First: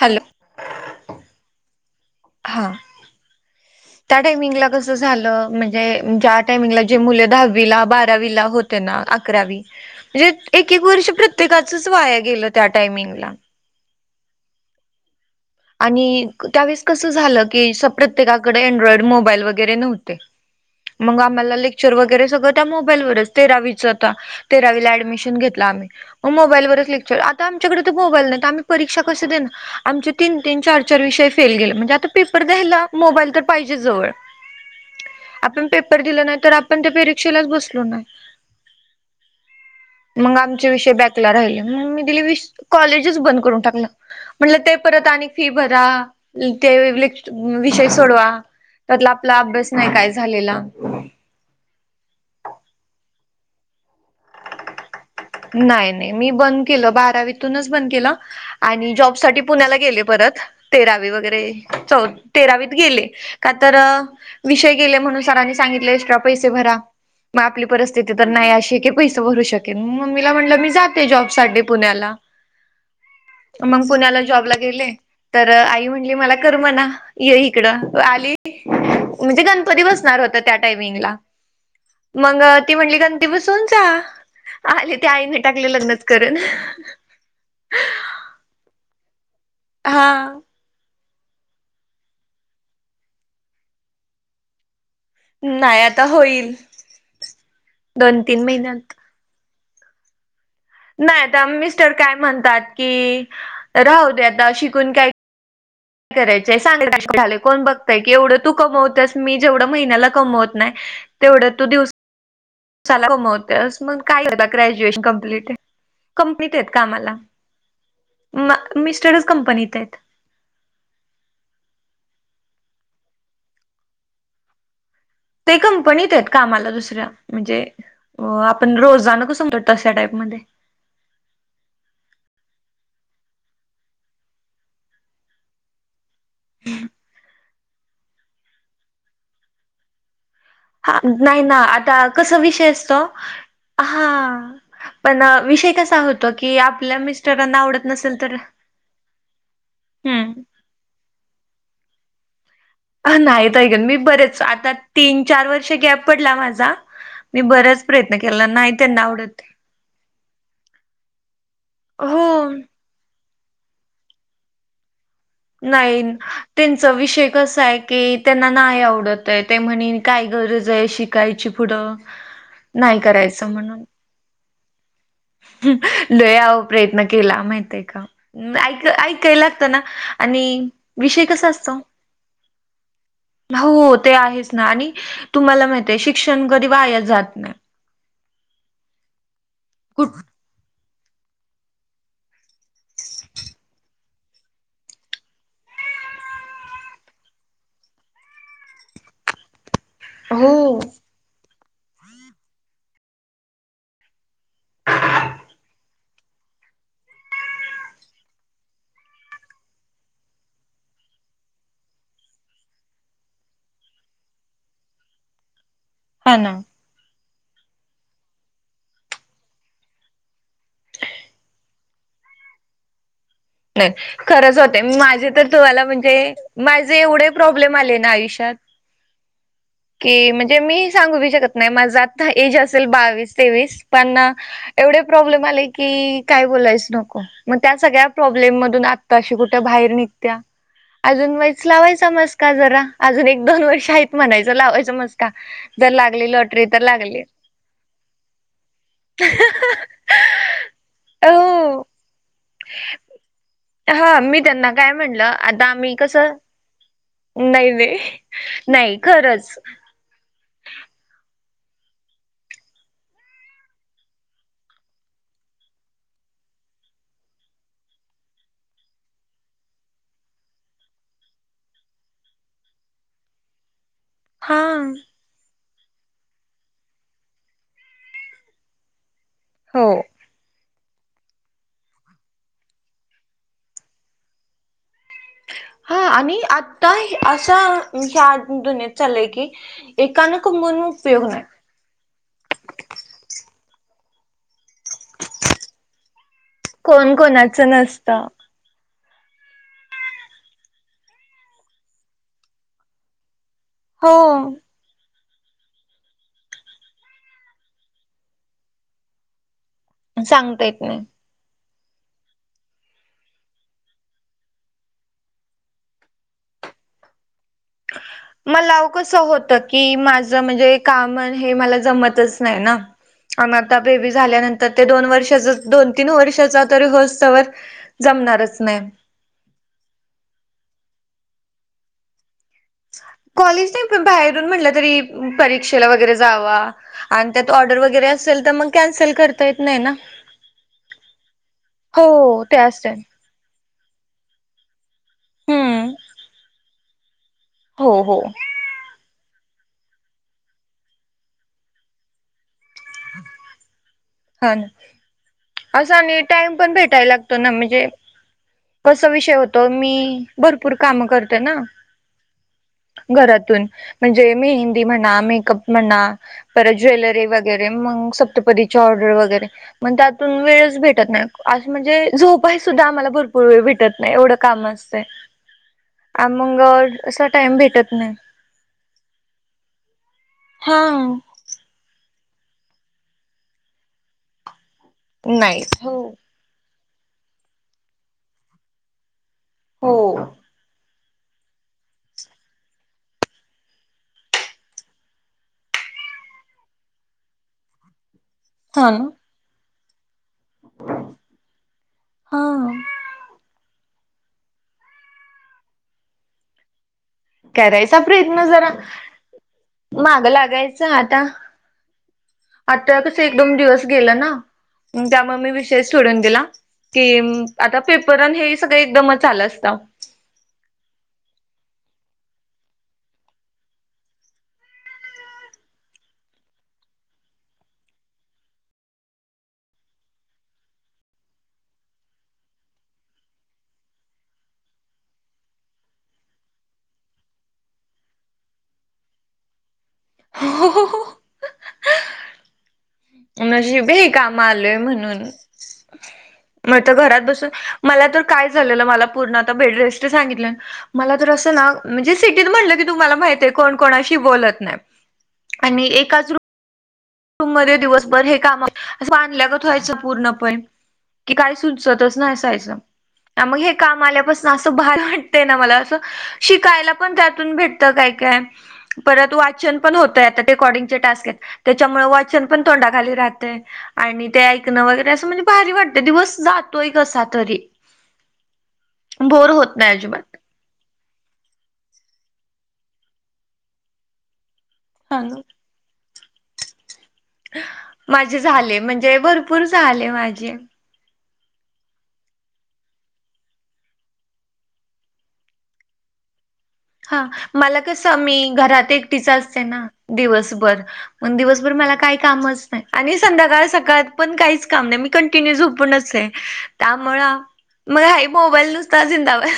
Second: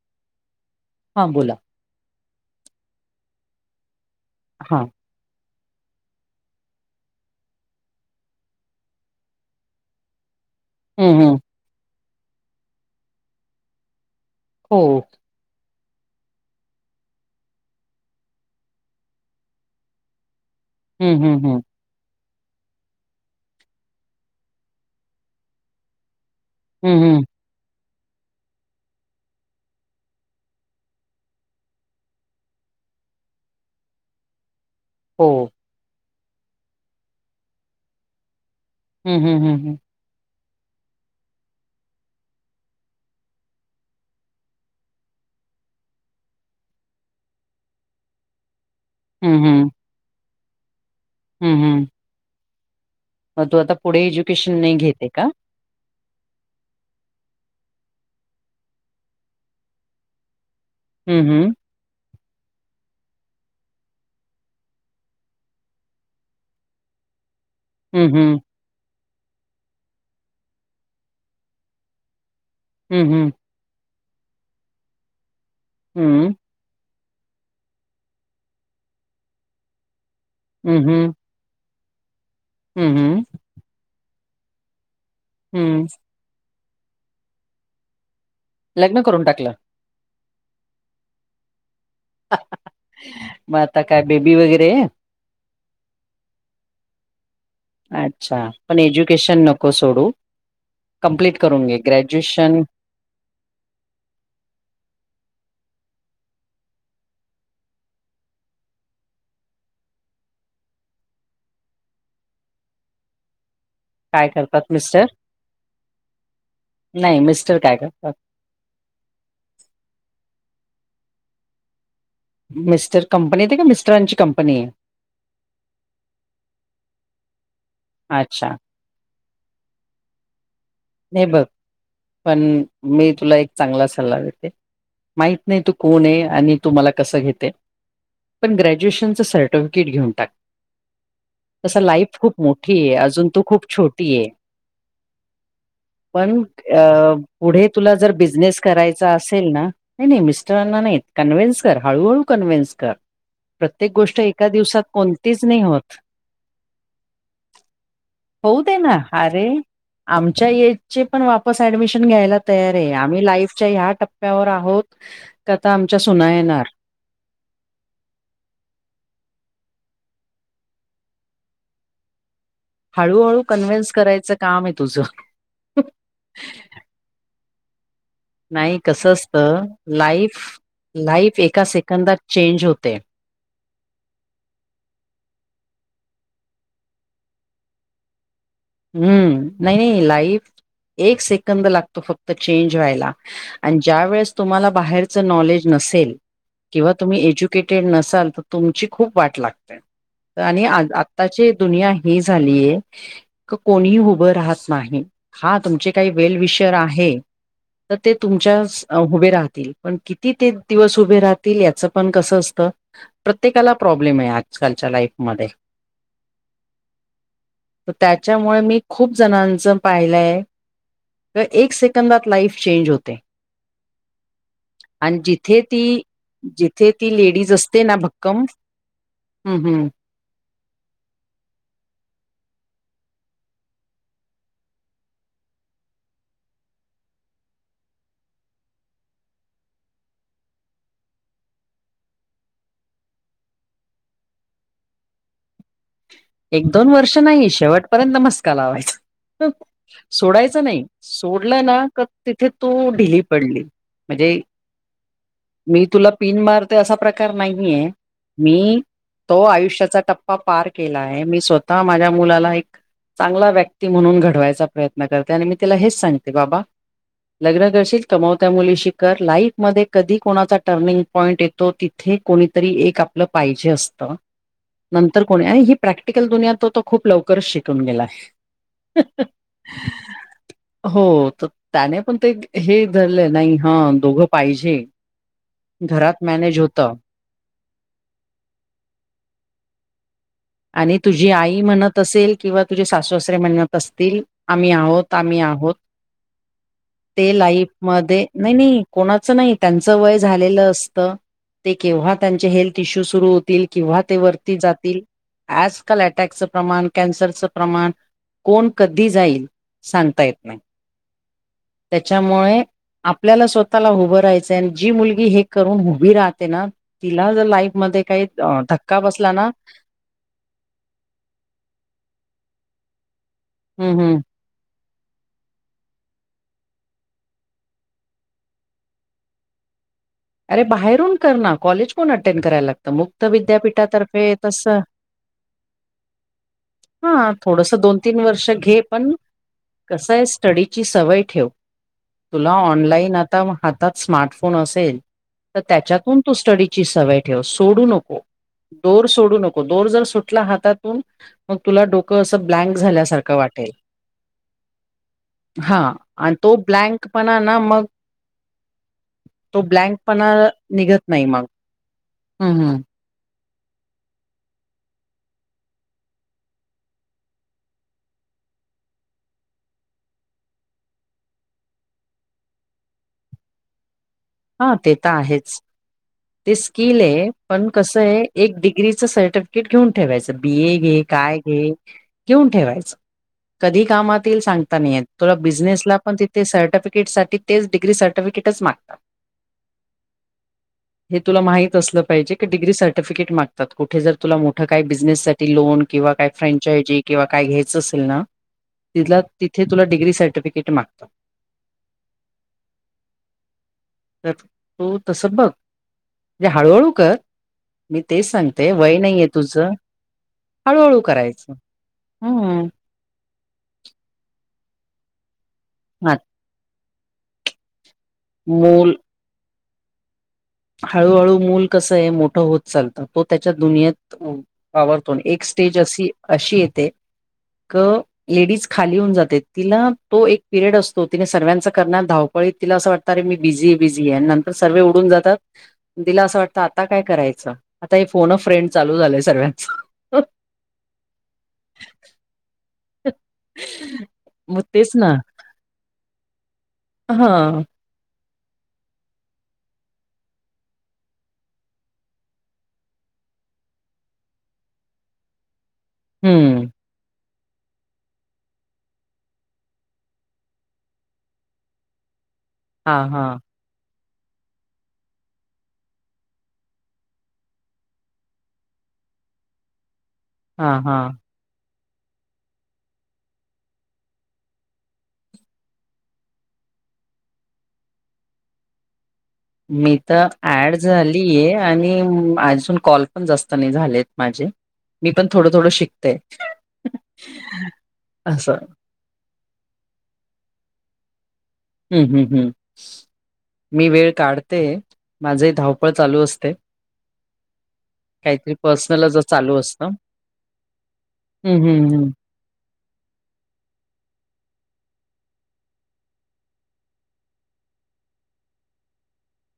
Hello. हा बोला. हा, त्या टायमिंग ला हां कस झालं, म्हणजे ज्या टायमिंगला जे मुले दहावीला बारावीला होते ना अकरावी म्हणजे एक-एक हं वर्ष हं प्रत्येकाचच वाया गेलं त्या टायमिंगला. हो. आणि, त्यावेळेस कसं झालं की असं प्रत्येकाकडे एंड्रॉयड मोबाईल वगैरे नव्हते. हं मग हं आम्हाला हं ले क्चर वगैरे सगळं त्या मोबाईल वरच तेरावीच तर तेरावीला ऍडमिशन घेतलं आम्ही. मोबाईल-वरच हं लेक्चर हं आता आमच्याकडे तर मोबाईल नाही तर आम्ही परीक्षा कस देणार आमचे तीन-तीन, चार-चार विषय फेल गेलं म्हणजे आता पेपर द्यायला मोबाईल तर पाहिजे जवळ. हो आपण पेपर दिला नाही तर आपण त्या परीक्षेलाच बसलो नाही. हम् हम् हम् हम् मग आमचे विषय बॅकला राहिले मग मी दिलं वि कॉलेजच बंद करून टाकलं. म्हटल ते परत आणि फी भरा, अन ते लेक्च विषय सोडवा. त्यातला हं आपला अभ्यास नाही काय झालेला. हम् हम् मग तू आता पुढे एज्युकेशन नही घेत हे का. नाही, नाय मी बंद केलं बारावीतूनच बंद केलं. आणि जॉब साठी पुण्याला गेले परत तेरावी हं हं वगैरे. चौ तेरावीत गेले, का तर विषय गेले म्हणून सरांनी सांगितले एक्स्ट्रा पैसे भरा, मग आपली हं परिस्थिती तर हं नाही अशी की पैसे भरू शकेल, मम्मीला म्हटलं मी जाते जॉब साठी पुण्याला. हम्म हम्म मग पुण्याला जॉबला गेले, तर आई म्हणली मला हं करमना ये इकड आली, म्हणजे गणपती बसणार होतेत. त्या हं हं टायमिंगला, मग ती हं म्हणली हं गणपती बसवून जा. आले, ते आईने टाकले हं लग्न करून. लग्न करून टाकलं. हा मग आता काय बेबी वगैरे हे. नाय, आता होईल. दोन अच्छा! तीन पण महिन्यात एज्युकेशन नको सोडू. न्हाय कंप्लीट आता करून घे मिस्टर काय म्हणतात ग्रॅज्युएशन की, राहू दे आता शिकून काय काय करायच सांगल का [unintelligible] कोण बघतय की एवढं तू कमवतेस मी जेवढं महिन्याला कमवत न्हाय तेवढं तू दिवस साला कमवत्यास मग काय करतात ग्रॅज्युवेशन मिस्टर? कंप्लिट कंपनीत आहेत कामाला नाही मिस्टर काय करतात? म मिस्टरच कंपनीत आहेत मिस्टर कंपनी हेत का मिस्टरांची कंपनी आहे? ते कंपनीत आहेत कामाला दुसऱ्या म्हणजे अच्छा आपण रोजाना कसं तश्या टाईपमध्ये हे बघ पण मी तुला एक चांगला सल्ला देते, माहित नाही तू कोण हे? आणि तु मला कसं घेते, पण ग्रॅज्युएशन च सर्टिफिकेट घेऊन टाक. हा! नाही ना, तसं आता लाईफ कसं खूप विषय मोठी आहे असतो. अजून तू खूप छोटी आहे. हा! पण, विषय कसं पण, पुढे तुला जर नसेल तर बिझनेस करायचा असेल ना हे नाही हम्म नाही. कन्वेंस कर, हळहळू कन्वेंस कर अ, नाहीत ऐकत प्रत्येक मी गोष्ट बरेच एका आता दिवसात तीन कोणतीच चार नाही वर्ष होत. गॅप पडला माझा मी बराच प्रयत्न केला होऊ नाही दे ना, त्यांना आवडत अरे आमच्या येज चे पण ऍडमिशन हो घ्यायला तयार आहे आम्ही लाईफच्या ह्या टप्प्यावर आहोत किं आता आमच्या सुना येणार चं विषय कसा आहे की त्यांना नाही आवडत आहे ते म्हणे काय गरज आहे शिकायची पुढं [unintelligible] हळूहळू करायचं म्हणून कन्व्हहेन्स करायचं काम आहे तुझं लय आओ प्रयत्न केला माहित आहे का नाही ऐक कसं ऐकायला असतं लागतं ना लाईफ आणि विषय लाईफ कसा एका असतो सेकंदात चेंज होते. हो ते आहेच ना आणि तुम्हाला माहीतीय शिक्षण कधी वाया जात नाही हम्म नाही नाही कुठ लाईफ एक सेकंद लागतो फक्त चेंज व्हायला आणि ज्या वेळेस तुम्हाला बाहेरच नॉलेज नसेल किंवा तुम्ही एज्युकेटेड नसाल तर तुमची खूप वाट लागते आणि हो. आत्ताची दुनिया ही झालीय कोणीही उभं राहत नाही हा तुमचे काही वेल विषर आहे तर ते तुमच्या उभे राहतील पण किती ते दिवस उभे राहतील याचं पण कसं असतं प्रत्येकाला प्रॉब्लेम आहे आजकालच्या लाईफमध्ये हा ना तर त्याच्यामुळे मी खूप जणांचं पाहिलंय तर एक सेकंदात लाईफ चेंज होते नाही खरंच होते आणि माझे तर जिथे तुम्हाला ती म्हणजे जिथे माझे ती एवढे लेडीज प्रॉब्लेम आले ना आयुष्यात ह हम हम की म्हणजे मी सांगू बि शकत नाही माझं आता एज असेल बावीस तेवीस पण एवढे प्रॉब्लेम आले की काय बोलायच नको मग त्या सगळ्या प्रॉब्लेम मधून आताशी कुठे बाहेर निघत्या अजून व्हाच लावायचा मस्का जरा अजून एक दोन वर्ष आहेत म्हणायचं लावायचं मस्त का जर लागलेल एक दोन वर्ष नाही शेवटपर्यंत मस्का लावायचा सोडायचं नाही सोडलं ना हो तिथे तो ढिली पडली हा म्हणजे मी त्यांना काय म्हणलं आता मी आम्ही तुला कसं पिन मारते असा प्रकार नाही मी नाही तो खरंच आयुष्याचा टप्पा पार केलाय आहे मी स्वतः माझ्या मुलाला एक चांगला व्यक्ती म्हणून घडवायचा प्रयत्न करते आणि मी तिला हेच सांगते बाबा लग्न करशील कमवत्या मुलीशी कर लाईफ मध्ये कधी कोणाचा टर्निंग पॉईंट येत तो तिथे कोणीतरी एक आपलं पाहिजे असतं. हा. तर कोणी आणि ही प्रॅक्टिकल दुनिया तो खूप लवकरच शिकून गेलाय. हो. हो तर त्याने पण ते हे धरलं नाही हा दोघं पाहिजे. हा घरात आणि मॅनेज आता होतं हे असा ह्या दुनियात चालय की एकानं कमून उपयोग नाही. तसेल किंवा तुझे सासूसरे म्हणत असतील. आम्ही आहोत. आम्ही आहोत. कोण ते कोणाचं लाईफमध्ये नसतं नाही नाही कोणाच नाही त्यांचं वय झालेलं असतं. ते केव्हा त्यांचे हेल्थ इश्यू सुरू होतील किंव्हा हो ते वरती जातील. आजकाल अटॅकचं प्रमाण कॅन्सरचं प्रमाण कोण कधी जाईल सांगता येत नाही त्याच्यामुळे आपल्याला स्वतःला उभं राहायचंय आणि जी मुलगी हे करून उभी राहते ना तिला जर लाईफ मध्ये काही धक्का बसला ना. स म्हंजे काम न हे मला जमतच नाही ना. आन आता हम्म हम्म बेबी झाल्या नंत तर ते दोन वर्षाचा दोन तीन वर्षाचा तरी हो सवर जमणारच नाही. अरे बाहेरून करणा कॉलेज कोण अटेंड करायला लागत. कॉलेज नाही पण बाहेरून म्हटलं तरी परीक्षेला वगैरे जावा. आणि हां, त्यात थोडंसं ऑर्डर वगैरे असेल वर्ष तर मग घे, पण कॅन्सल करता येत नाही ना. कसं आहे स्टडीची सवय ठेव. हो तुला ते असतय. ऑनलाईन आता म हातात स्मार्टफोन असेल. तर हम्म त्याच्यातून तू स्टडीची सवय ठेव सोडू हो नको. हो दोर सोडू नको. दोर जर सुटला हातातून मग तुला डोक असं ब्लँक झाल्यासारखं वाटेल. हा ना हां असा आणि टाइम तो पण भेटायला लागतो ब्लँकपणा ना मग म्हणजे. कस विषय तो होतो मी ब्लँकपणा भरपूर काम निघत नाही करते मग. ना हं, हं. - - घरातून म्हणजे मेहंदी म्हणा. मेकअप म्हणा. परत ज्वेलरी वग वगैरे मग सप्तपदीची ऑर्डर वगैरे. मग त्यातून वेळच भेटत नाही असं म्हणजे झोपाय सुद्धा आम्हाला भरपूर वेळ भेटत नाही एवढं काम हा ते असतय तर आहेच. ते मग स्किल असा आहे टाइम पण भेटत कसं नाही. आहे एक डिग्रीचं सर्टिफिकेट घेऊन ठेवायचं. बी ए हा. घे काय घे घेऊन ठेवायचं कधी कामात येईल सांगता नाही येत तुला नाही. हो बिझनेसला पण ते ते सर्टीफीकेट साठी तेच डिग्री सर्टिफिकेटच मागतात. हो. हे तुला माहित असल पाहिजे की डग्री सर्टिफिकेट मागतात कुठे जर तुला मोठं काय बिझनेस साठी ती लोन किंवा काय फ्रँचायजी किंवा काय घ्यायचं असेल ना हा ना. तिथला तिथे तुला डिग्री सर्टिफिकेट मागतात. हां. तर तू तस बघ. म्हणजे हळूहळू कर. करायचा मी तेच प्रयत्न जरा सांगते वय नाहीये तुझं माग लागायचा हळूहळू करायचं. हम्. त्यावेळी कस एक एकदम दिवस गेलं ना त्यामुळे मी विषयच हा सोडून दिला की आता पेपरन हे सगळं मूल एकदमच आलं असतं. हळूहळू मूल कसं हे मोठं होत चालतं. तो त्याच्या दुनियेत वावरतो एकस्टेज अशी अशी येते क लेडीज खाली होऊन जाते. तिला तो एक पिरियड असतो. तिने सर्व्यांचा करणार धाव तिला असं वाटतं रे मी बिझी आहे. बिझी आहे. नंतर सर्वे उडून जातात. तिला असं वाटतं. आता काय करायचं. आता हे फोन अ र्फ्रेंड चालू झालंय. सगळ्यांच हो हो. नशिब आहे हे काम मग आलय, तेच ना म्हणून मग तर घरात हा बसून मला तर काय झालेलं मला तर पूर्ण आता बेडरेस्ट सांगितलं. मला तर असं ना म्हणजे सिटीत म्हटलं ना की तुम्हाला माहिती आहे कोण कोणाशी बोलत नाही. आणि एक हम्म रुम मध्ये दिवसभर हे काम अस बांधल्यागत व्हायचं पूर्णपणे की काय सुचत च नसायचं. हा हा. मग हे काम आल्यापासन असं भारी वाटतय ना मला असं शिकायला पण त्यातून भेटत. काय काय परत वाचन पण होतय. आता हा रेकॉर्डिंग चे हा टास्क आहेत. त्याच्यामुळे वाचन पण तोंडाखाली राहते. आणि ते ऐकणं वगैरे असं म्हणजे. भारी वाटत. दिवस जातोय. कसा तरी बोर होत नाही मी, तर अजिबात. ऍड झाली आहे. आणि अजून कॉल पण जास्त नाही झालेत. माझे मी हा पण ना. थोडं थोडं शिकते. माझे असं झाले म्हणजे भरपूर झाले माझे हम्म हम्म हम् मी वेळ काढते. माझे धावपळ चालू असते. हा मला कसं मी काहीतरी घरात पर्सनलच एकटीच चालू असते ना असतं. दिवसभर मग हम्म दिवसभर हम्म मला हम्म. काय कामच नाही आणि संध्याकाळ सकाळ पण काहीच काम नाही मी कंटिन्यू झोपूनच आहे त्यामुळ मग हाई मोबाईल नुसता जिंदाबाद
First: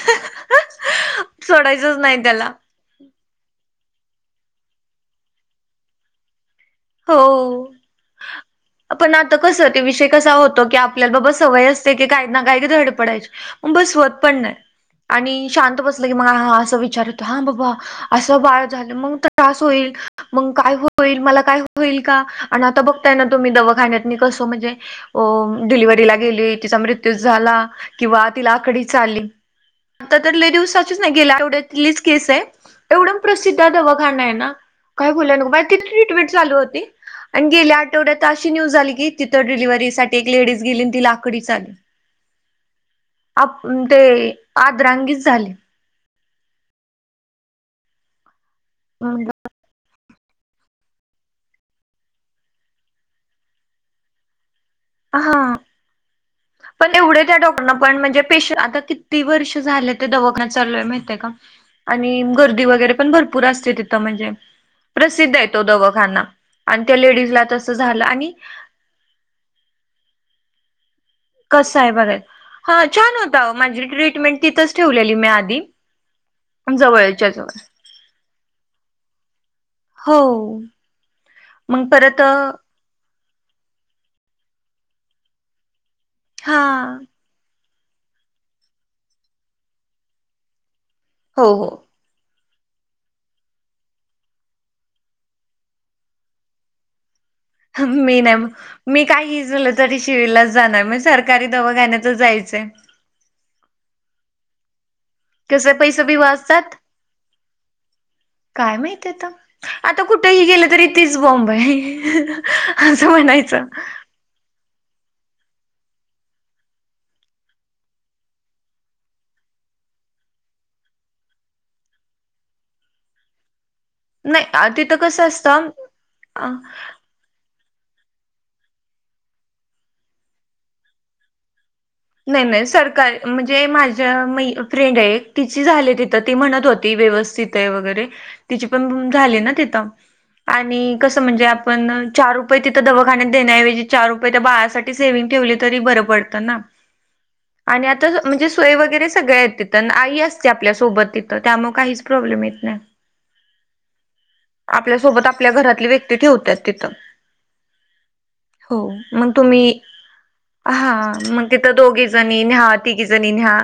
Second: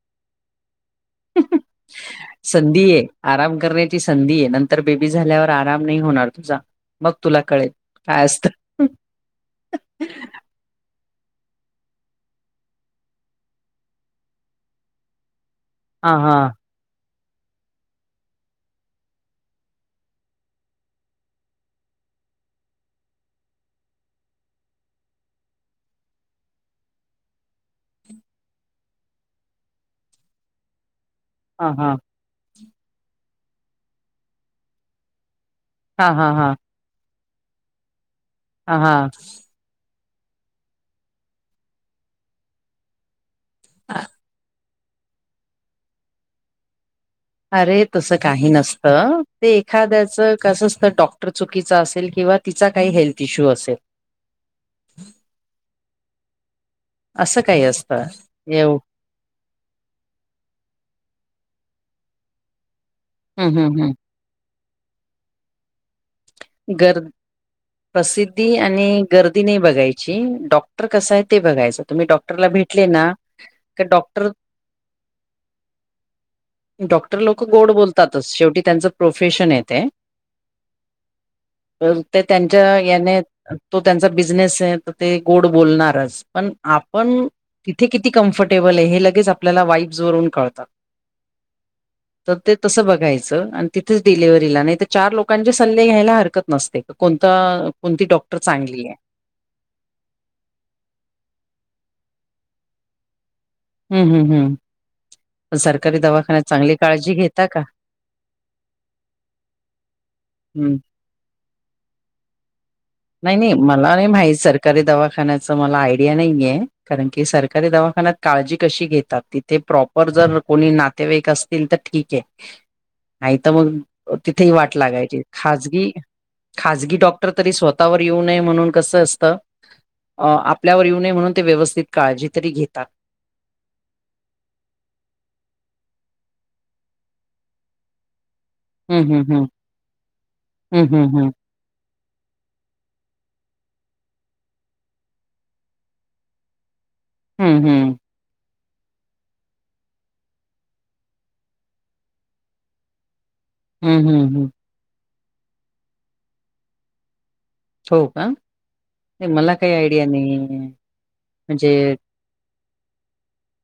हम हम सोडायचंच नाही त्याला संधीये आराम करण्याची संधी ये नंतर बेबी झाल्यावर आराम नाही होणार तुझा. मग तुला कळेल हो काय असतं. पण आता कसं ते विषय कसा हो तो की आपल्या ब ब सवय असते की काही ना काय की धड पडायची मग बसवत पण नाही. आणि शांत बसलं की म हा हा असं विचार येतो. हा बाबा असं बाळ झालं, मग त्रास होईल मग काय होईल मला काय हो होईल का आणि आता बघताय ना तुम्ही दवाखाण्यात मी कस म्हणजे अ डिलिव्हरीला गेली तिचा मृत्यू झाला किंवा तिला आकडीच आली. आता तर लई दिवसाचीच नाही गेल हा हा त्यातलीच केस आहे. एवढा प्रसिद्ध दवाखाना ये ना! काय बोलायलो नको बाई तिथली हा हा ट्रिटमेंट हा आणि गेल्या आठवड्यात तर अशी न्यूज आलीकी हा तिथं डिलिव्हरीसाठी एक लेडीज गेली ती लाकडी चाल [unintelligible] आपण ते हा आदरांगीत झाली. अरे तसं काही नसतं ते एखाद्याच कस असत डॉक्टर चुकीचा असेल किंवा तिचा काही हेल्थ इश्यू असेल. हा पण एवढे त्या असं काही डॉक्टरना असतं. पणजे पेशंट एव आता किती वर्ष झाले ते दवाखाना चालूय माहितीये का आणि गर्दी वगैरे पण भरपूर हं, हं, असते हं. तिथं म्हणजे प्रसिद्ध ये तो दवाखाना. आणि त्या गर लेडीज ला तसं झालं आणि प्रसिद्धी आणि गर्दी नाही बघायची डॉक्टर कसाय कसं आहे बघायच हा छान होता का माझी डॉक्टर ट्रीटमेंट तिथंच ठेवलेली मी आधी डॉक्टर जवळच्या लोक जवळ गोड बोलतातच शेवटी त्यांच प्रोफेशन आहे ते हो. मग तर ते परत त्यांच्या याने तो त्यांचा बिझनेस ये तर ते गोड बोलणारच पण हा आपण तिथे किती कम्फर्टेबलये हे लगेच आपल्याला वाईब्ज वरून कळत. हो हो. तर ते तसं बघायचं आणि तिथेच डिलिव्हरी ला नाही तर चार लोकांच्या सल्ले घ्यायला हरकत नसते कोणत मी नाही मी काय इजलं तरी सिव्हिल लाच जाणार म्हणजे सरकारी दवाखाण्यातच जायचंय हम्, हम्, हम् पण कसं सरकारी पैसे बी दवाखान्यात चांगली वाचतात काळजी घेता का काय माहित आता आता कुठेही गेलं हम्म तरी तीच बोंब ये नाही, नाही मला नाही माहित सर रकारी दवाखान्याच मला आयडिया नाहीये कारण की सरकारी दवाखान्यात काळजी कशी घेतात ती ते प्रॉपर जर कोणी नातेवाईक असतील तर ठीक आहे नाही तर मग तिथेही नाही वाट तिथं लागायची कसं असतं खाजगी, अ खाजगी डॉ तरी स्वतःवर येऊ नये म्हणून कसं असतं आपल्यावर येऊ नये म्हणून ते व्यवस्थित काळजी नाही तरी नाही घेतात. सरकारी म्हणजे माझ्या मै फ्रेंड ये एक तिची झाली तिथं ती म्हणत होती व्यवस्थित आहे वगैरे तिची हम्म पण हम्म हम्म झाली ना तिथं आणि हं, हं, कसं हं. म्हणजे आप पण चार रुपये तिथं दवाखान्यात देण्याऐवजी चार रुपये त्या बाळासाठी सेव्हिंग ठेवली तरी बरं पडतं ना हं, आणि हं. आता म्हणजे सोय वगैरे सगळे आहेत तिथं आई असते आपल्यासोबत तिथं त्यामुळे काहीच प्रॉब्लेम येत नाही हम्, ह, ह, ह आपल्यासोबत आपल्या घरातली व्यक्ती ठेवत्यात तिथं हो का? हो मग नाही मला तुम्ही काही आयडिया नाहीये. हा मग ते म्हणजे जणी न्हा तिघी जणी न्हा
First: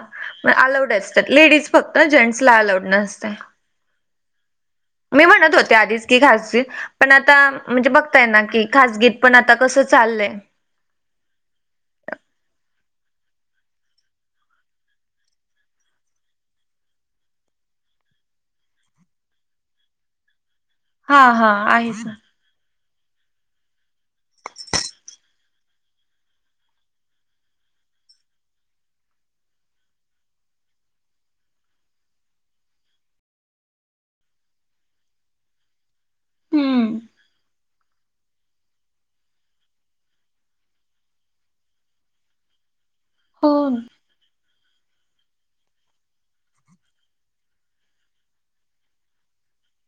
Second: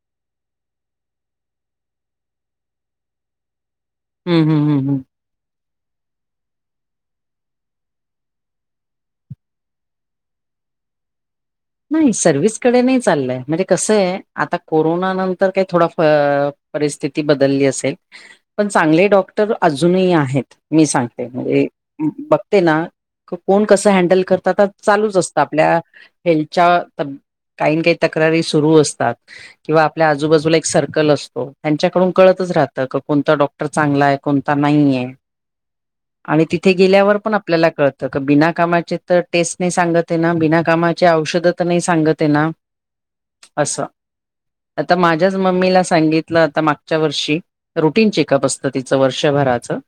म अलाऊड असतात लेडीज फक्त जेंट्स ला अलाउड नसतय ह, ह, ह, ह मी म्हणत होते आधीच की खासगीत पण आता म्हणजे बघताय ना की खासगीत पण आता कसं चाललंय नाही सर्विहस कडे नाही चाललंय म्हणजे कसं आहे आता कोरोना नंतर काही थोडा फ परिस्थिती बदलली असेल पण चांगले डॉक्टर अजूनही आहेत मी सांगते हा हा म्हणजे आहेच ना बघते ना कोण कसं हँडल करतात चालूच असतं आपल्या हेल्थच्या काही न काही तक्रारी सुरू असतात किंवा आपल्या आजूबाजूला एक सर्कल असतो त्यांच्याकडून कळतच राहतं का कोणतं डॉक क्टर चांगला आहे कोणता नाहीये [unintelligible] आणि तिथे हम्म गेल्यावर पण आपल्याला कळत तर बिना कामाचे तर टेस्ट नाही सांगत आहे ना बिना कामाचे औषधं तर नाही सांगत ये ना हो असं आता माझ्याच मम्मीला सांगितलं आता मागच्या वर्षी रुटीन चेकअप असत तीचं वर्षभराचं